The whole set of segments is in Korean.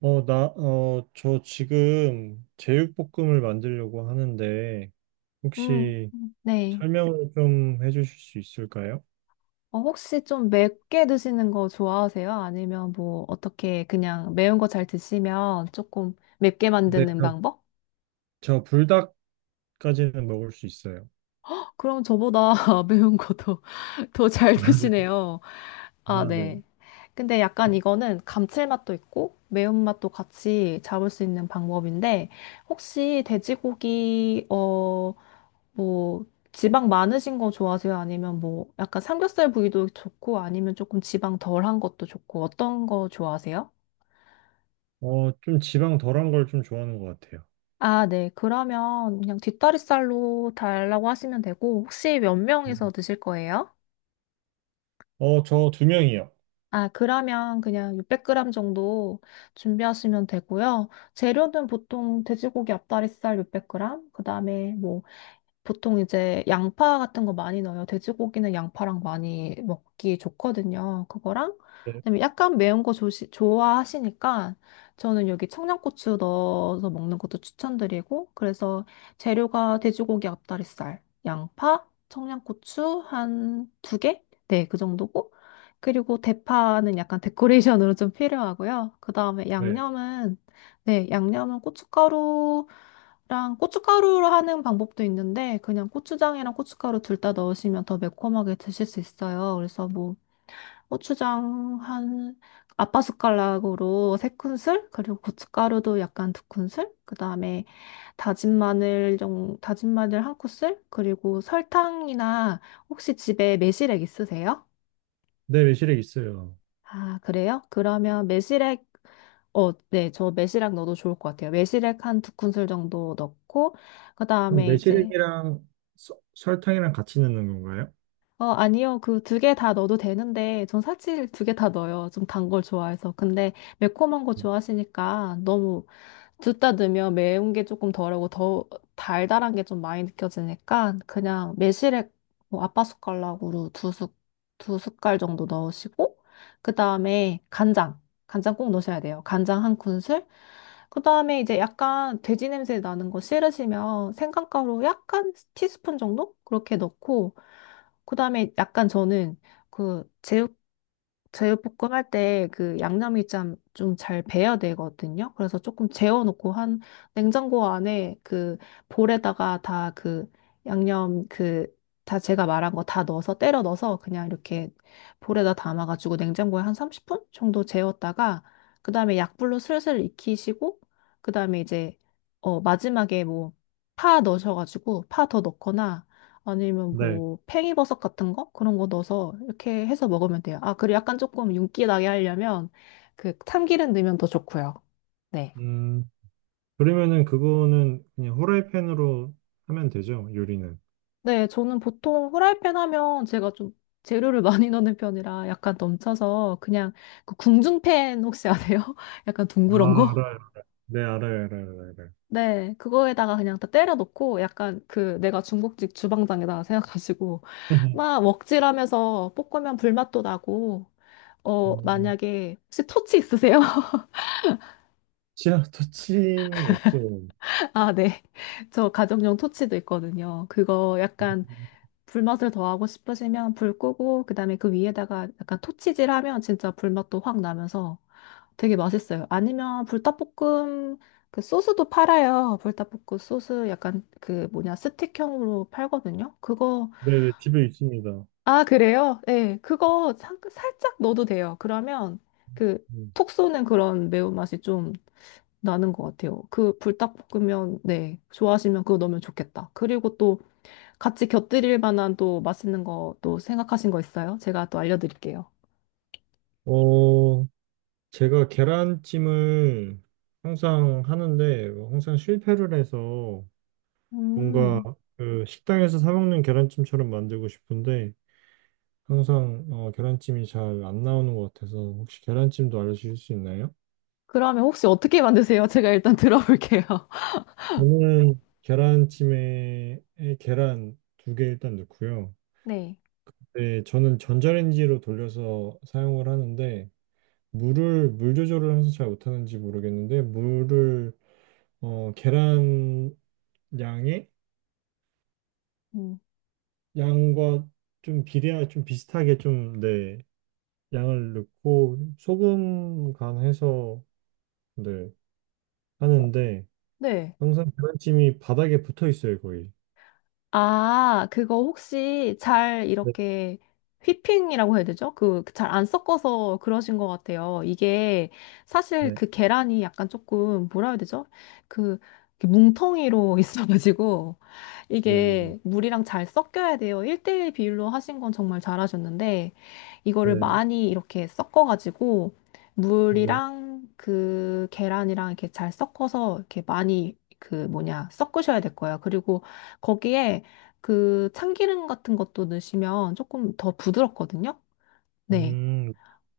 저 지금 제육볶음을 만들려고 하는데, 음, 혹시 네. 설명을 좀 해주실 수 있을까요? 어, 혹시 좀 맵게 드시는 거 좋아하세요? 아니면 뭐 어떻게 그냥 매운 거 잘 드시면 조금 맵게 네, 만드는 저, 방법? 저 불닭까지는 먹을 수 있어요. 그럼 저보다 매운 거도 더 잘 아, 네. 드시네요. 아, 아, 네. 네. 근데 약간 이거는 감칠맛도 있고 매운맛도 같이 잡을 수 있는 방법인데 혹시 돼지고기 어 뭐 지방 많으신 거 좋아하세요? 아니면 뭐 약간 삼겹살 부위도 좋고 아니면 조금 지방 덜한 것도 좋고 어떤 거 좋아하세요? 좀 지방 덜한 걸 좀 좋아하는 것 같아요. 아, 네. 그러면 그냥 뒷다리살로 달라고 하시면 되고 혹시 몇 명이서 드실 거예요? 저 두 명이요. 아, 그러면 그냥 600g 정도 준비하시면 되고요. 재료는 보통 돼지고기 앞다리살 600g, 그다음에 뭐 보통 이제 양파 같은 거 많이 넣어요. 돼지고기는 양파랑 많이 먹기 좋거든요. 그거랑 네. 그다음에 약간 매운 거 좋아하시니까 저는 여기 청양고추 넣어서 먹는 것도 추천드리고 그래서 재료가 돼지고기 앞다리살, 양파, 청양고추 한 두 개? 네, 그 정도고 그리고 대파는 약간 데코레이션으로 좀 필요하고요. 그다음에 네, 양념은 네, 양념은 고춧가루 랑 고춧가루로 하는 방법도 있는데 그냥 고추장이랑 고춧가루 둘 다 넣으시면 더 매콤하게 드실 수 있어요. 그래서 뭐 고추장 한 아빠 숟가락으로 세 큰술 그리고 고춧가루도 약간 두 큰술 그다음에 다진 마늘 좀 다진 마늘 한 큰술 그리고 설탕이나 혹시 집에 매실액 있으세요? 네, 매실액 있어요. 아, 그래요? 그러면 매실액 어, 네, 저 매실액 넣어도 좋을 것 같아요. 매실액 한 두 큰술 정도 넣고 그럼 그다음에 이제 매실액이랑 설탕이랑 같이 넣는 건가요? 어, 아니요. 그 두 개 다 넣어도 되는데, 전 사실 두 개 다 넣어요. 좀 단 걸 좋아해서. 근데 매콤한 거 좋아하시니까 너무 둘 다 넣으면 매운 게 조금 덜하고 더 달달한 게 좀 많이 느껴지니까 그냥 매실액 뭐 아빠 숟가락으로 두 숟갈 정도 넣으시고, 그 다음에 간장. 간장 꼭 넣으셔야 돼요. 간장 한 큰술. 그 다음에 이제 약간 돼지 냄새 나는 거 싫으시면 생강가루 약간 티스푼 정도? 그렇게 넣고, 그다음에 약간 저는 그 제육볶음 할 때 그 양념이 참 좀 잘 배야 되거든요. 그래서 조금 재워놓고 한 냉장고 안에 그 볼에다가 다 그 양념 그 다 제가 말한 거 다 넣어서 때려 넣어서 그냥 이렇게 볼에다 담아가지고 냉장고에 한 30분 정도 재웠다가 그다음에 약불로 슬슬 익히시고 그다음에 이제 어 마지막에 뭐 파 넣으셔가지고 파 더 넣거나 아니면 네. 뭐 팽이버섯 같은 거? 그런 거 넣어서 이렇게 해서 먹으면 돼요. 아, 그리고 약간 조금 윤기 나게 하려면 그 참기름 넣으면 더 좋고요. 네. 음, 그러면은 그거는 그냥 후라이팬으로 하면 되죠, 요리는. 네, 저는 보통 후라이팬 하면 제가 좀 재료를 많이 넣는 편이라 약간 넘쳐서 그냥 그 궁중팬 혹시 아세요? 약간 아, 둥그런 알아요. 거? 네, 알아요, 알아요, 알아요. 알아요. 네, 그거에다가 그냥 다 때려 넣고 약간 그 내가 중국집 주방장이다 생각하시고 막 먹칠하면서 볶으면 불맛도 나고 어 음, 만약에 혹시 토치 있으세요? 아 터치는 없어요. 아, 네. 저 가정용 토치도 있거든요. 그거 약간 불맛을 더하고 싶으시면 불 끄고, 그 다음에 그 위에다가 약간 토치질 하면 진짜 불맛도 확 나면서 되게 맛있어요. 아니면 불닭볶음 그 소스도 팔아요. 불닭볶음 소스 약간 그 뭐냐, 스틱형으로 팔거든요. 그거, 네, 네, 집에 있습니다. 아, 그래요? 네. 그거 살짝 넣어도 돼요. 그러면 그 음. 톡 쏘는 그런 매운맛이 좀 나는 것 같아요. 그 불닭볶음면, 네, 좋아하시면 그거 넣으면 좋겠다. 그리고 또 같이 곁들일 만한 또 맛있는 거 또 생각하신 거 있어요? 제가 또 알려드릴게요. 어, 제가 계란찜을 항상 하는데, 항상 실패를 해서 뭔가 음, 그 식당에서 사 먹는 계란찜처럼 만들고 싶은데, 항상 계란찜이 잘 안 나오는 것 같아서, 혹시 계란찜도 알려주실 수 있나요? 그러면 혹시 어떻게 만드세요? 제가 일단 들어볼게요. 저는 계란찜에 계란 2개 일단 넣고요. 네. 네, 저는 전자레인지로 돌려서 사용을 하는데 물을 물 조절을 항상 잘 못하는지 모르겠는데 물을 계란 양의 음, 양과 좀 비례하 좀 비슷하게 좀 네, 양을 넣고 소금 간해서 네, 하는데 네. 항상 계란찜이 바닥에 붙어 있어요 거의. 아, 그거 혹시 잘 네, 이렇게 휘핑이라고 해야 되죠? 그 잘 안 섞어서 그러신 것 같아요. 이게 사실 네, 그 계란이 약간 조금 뭐라 해야 되죠? 그 이렇게 뭉텅이로 있어가지고 네, 네, 이게 물이랑 잘 섞여야 돼요. 1대1 비율로 하신 건 정말 잘하셨는데 이거를 네, 많이 이렇게 섞어가지고 네. 물이랑 그 계란이랑 이렇게 잘 섞어서 이렇게 많이 그 뭐냐 섞으셔야 될 거예요. 그리고 거기에 그 참기름 같은 것도 넣으시면 조금 더 부드럽거든요. 네. 음,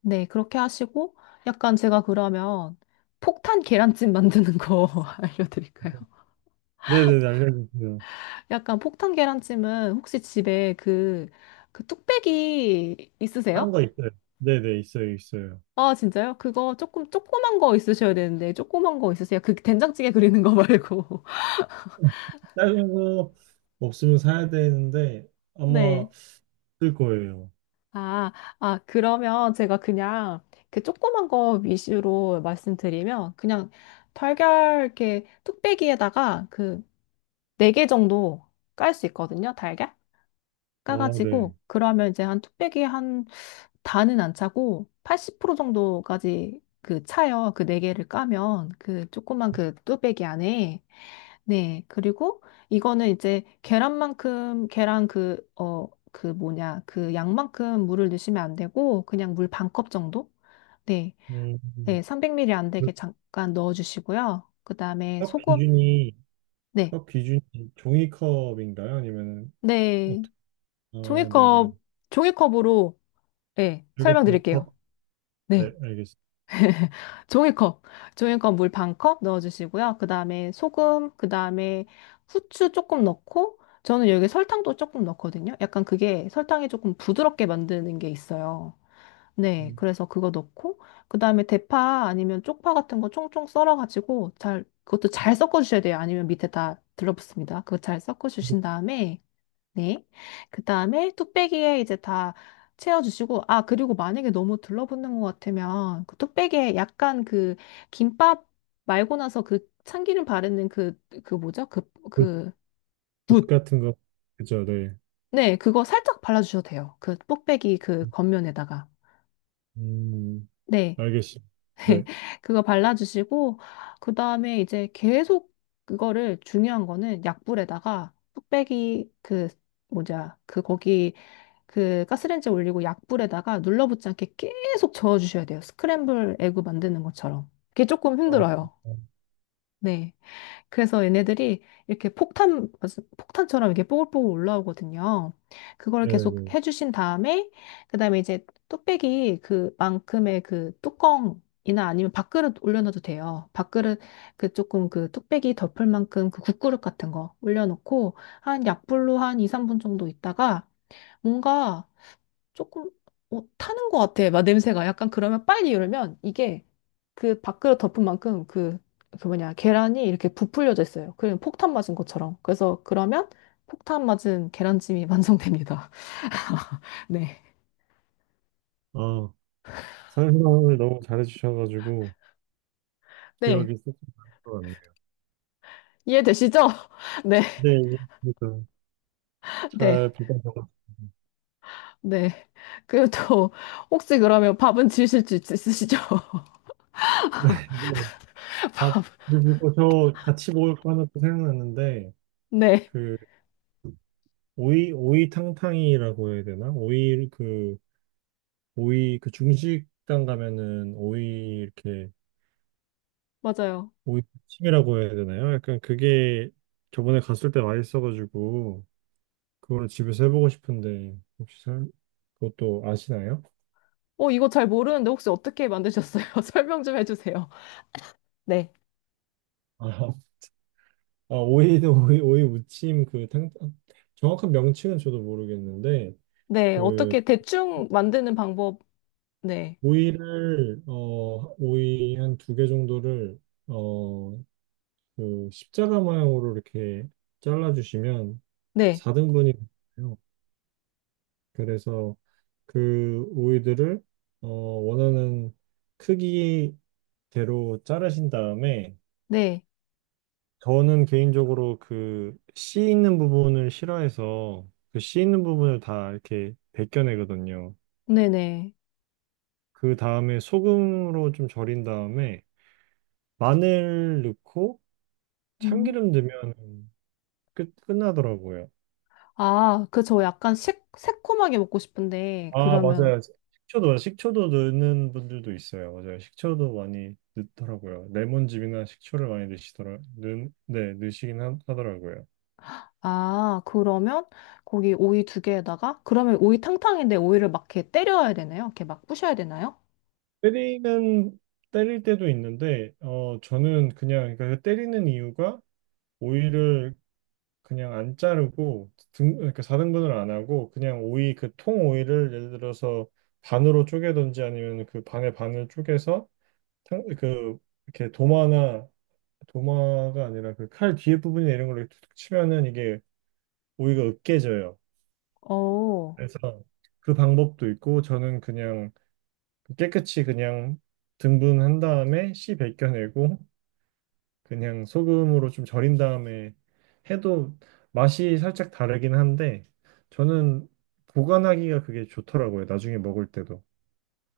네, 그렇게 하시고 약간 제가 그러면 폭탄 계란찜 만드는 거 알려드릴까요? 네네, 알려주세요. 약간 폭탄 계란찜은 혹시 집에 그, 그 뚝배기 다른 있으세요? 거 있어요. 네네 있어요 있어요. 아, 진짜요? 그거 조금 조그만 거 있으셔야 되는데 조그만 거 있으세요? 그 된장찌개 그리는 거 말고. 작은 거 없으면 사야 되는데 네. 아마 쓸 거예요. 아, 아, 그러면 제가 그냥 그 조그만 거 위주로 말씀드리면 그냥 달걀 이렇게 뚝배기에다가 그 네 개 정도 깔 수 있거든요. 달걀 아, 네. 까가지고 그러면 이제 한 뚝배기에 한 다는 안 차고 80% 정도까지 그 차요. 그 네 개를 까면 그 조그만 그 뚝배기 안에. 네. 그리고 이거는 이제 계란만큼, 계란 그, 어, 그 뭐냐, 그 양만큼 물을 넣으시면 안 되고, 그냥 물 반컵 정도? 네. 음, 네. 300ml 안 되게 잠깐 넣어주시고요. 그 다음에 그컵 소금. 기준이 네. 컵 기준이 종이컵인가요? 아니면은 네. 어떻게? 아, 네네. 종이컵, 종이컵으로, 네. 그리고 설명드릴게요. 반컵. 네, 네. 알겠습니다. 종이컵, 종이컵 물 반컵 넣어주시고요. 그 다음에 소금, 그 다음에 후추 조금 넣고, 저는 여기 설탕도 조금 넣거든요. 약간 그게 설탕이 조금 부드럽게 만드는 게 있어요. 네, 음, 그래서 그거 넣고, 그 다음에 대파 아니면 쪽파 같은 거 총총 썰어가지고 잘, 그것도 잘 섞어주셔야 돼요. 아니면 밑에 다 들러붙습니다. 그거 잘 섞어주신 다음에, 네. 그 다음에 뚝배기에 이제 다 채워주시고, 아, 그리고 만약에 너무 둘러붙는 것 같으면 그 뚝배기에 약간 그 김밥 말고 나서 그 참기름 바르는 그, 그 뭐죠? 그, 붓, 그, 붓 붓. 같은 거. 그죠, 네. 네, 그거 살짝 발라주셔도 돼요. 그 뚝배기 그 겉면에다가. 음, 네. 알겠습니다. 네. 그거 발라주시고, 그 다음에 이제 계속 그거를 중요한 거는 약불에다가 뚝배기 그, 뭐냐, 그 거기 그 가스레인지에 올리고 약불에다가 눌러붙지 않게 계속 저어주셔야 돼요. 스크램블 에그 만드는 것처럼. 그게 조금 아, 힘들어요. 네. 그래서 얘네들이 이렇게 폭탄, 무슨 폭탄처럼 이렇게 뽀글뽀글 올라오거든요. 그걸 계속 네네네. 해주신 다음에, 그 다음에 이제 뚝배기 그만큼의 그 뚜껑이나 아니면 밥그릇 올려놔도 돼요. 밥그릇 그 조금 그 뚝배기 덮을 만큼 그 국그릇 같은 거 올려놓고 한 약불로 한 2, 3분 정도 있다가 뭔가 조금 어, 타는 것 같아. 막 냄새가 약간 그러면 빨리 이러면 이게 그 밥그릇 덮은 만큼 그, 그 뭐냐 계란이 이렇게 부풀려져 있어요. 그냥 폭탄 맞은 것처럼. 그래서 그러면 폭탄 맞은 계란찜이 완성됩니다. 네. 아, 설명을 너무 잘해주셔가지고 네. 기억이 쏙쏙 나는 것 같네요. 이해되시죠? 네. 네, 예, 그래도 네. 잘 부탁드립니다. 네. 그리고 또 혹시 그러면 밥은 지으실 수 있으시죠? 아, 그리고 저 같이 먹을 거 하나 또 생각났는데, 네. 그, 오이탕탕이라고 해야 되나? 오이, 그, 오이, 그 중식당 가면은 오이, 이렇게, 맞아요. 오이찜이라고 해야 되나요? 약간 그게 저번에 갔을 때 맛있어가지고, 그걸 집에서 해보고 싶은데, 혹시 그것도 아시나요? 어, 이거 잘 모르는데 혹시 어떻게 만드셨어요? 설명 좀 해주세요. 네. 아, 아, 오이는 오이, 오이 무침, 그, 탕, 정확한 명칭은 저도 모르겠는데, 네, 그 어떻게 대충 만드는 방법 네, 오이를 오이 한 두 개 정도를 어 그 십자가 모양으로 이렇게 잘라 주시면 네, 4등분이 돼요. 그래서 그 오이들을 원하는 크기대로 자르신 다음에 네, 저는 개인적으로 그 씨 있는 부분을 싫어해서 그 씨 있는 부분을 다 이렇게 벗겨내거든요. 네네. 그 다음에 소금으로 좀 절인 다음에 마늘 넣고 음. 참기름 넣으면 끝 끝나더라고요. 아, 그 저 약간 새콤하게 먹고 싶은데, 아, 그러면, 맞아요. 식초도 넣는 분들도 있어요. 맞아요. 식초도 많이 넣더라고요. 레몬즙이나 식초를 많이 넣으시더라. 네, 넣으시긴 하, 하더라고요. 아, 그러면 거기 오이 두 개에다가, 그러면 오이 탕탕인데 오이를 막 이렇게 때려야 되나요? 이렇게 막 부셔야 되나요? 때리는 때릴 때도 있는데 저는 그냥 그러니까 그 때리는 이유가 오이를 그냥 안 자르고 등 그러니까 4등분을 안 하고 그냥 오이 그 통 오이를 예를 들어서 반으로 쪼개든지 아니면 그 반의 반을 쪼개서 그 이렇게 도마나 도마가 아니라 그 칼 뒤에 부분이나 이런 걸로 이렇게 툭툭 치면은 이게 오이가 으깨져요. 어, 그래서 그 방법도 있고 저는 그냥 깨끗이 그냥 등분한 다음에 씨 벗겨내고 그냥 소금으로 좀 절인 다음에 해도 맛이 살짝 다르긴 한데 저는 보관하기가 그게 좋더라고요. 나중에 먹을 때도.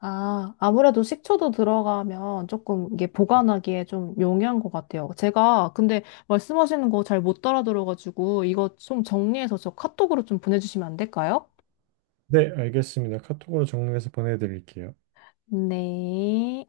아, 아무래도 식초도 들어가면 조금 이게 네, 보관하기에 좀 용이한 것 같아요. 제가 근데 말씀하시는 거 잘 못 따라 들어가지고, 이거 좀 정리해서 저 카톡으로 좀 보내주시면 안 될까요? 네, 알겠습니다. 카톡으로 정리해서 보내드릴게요. 네.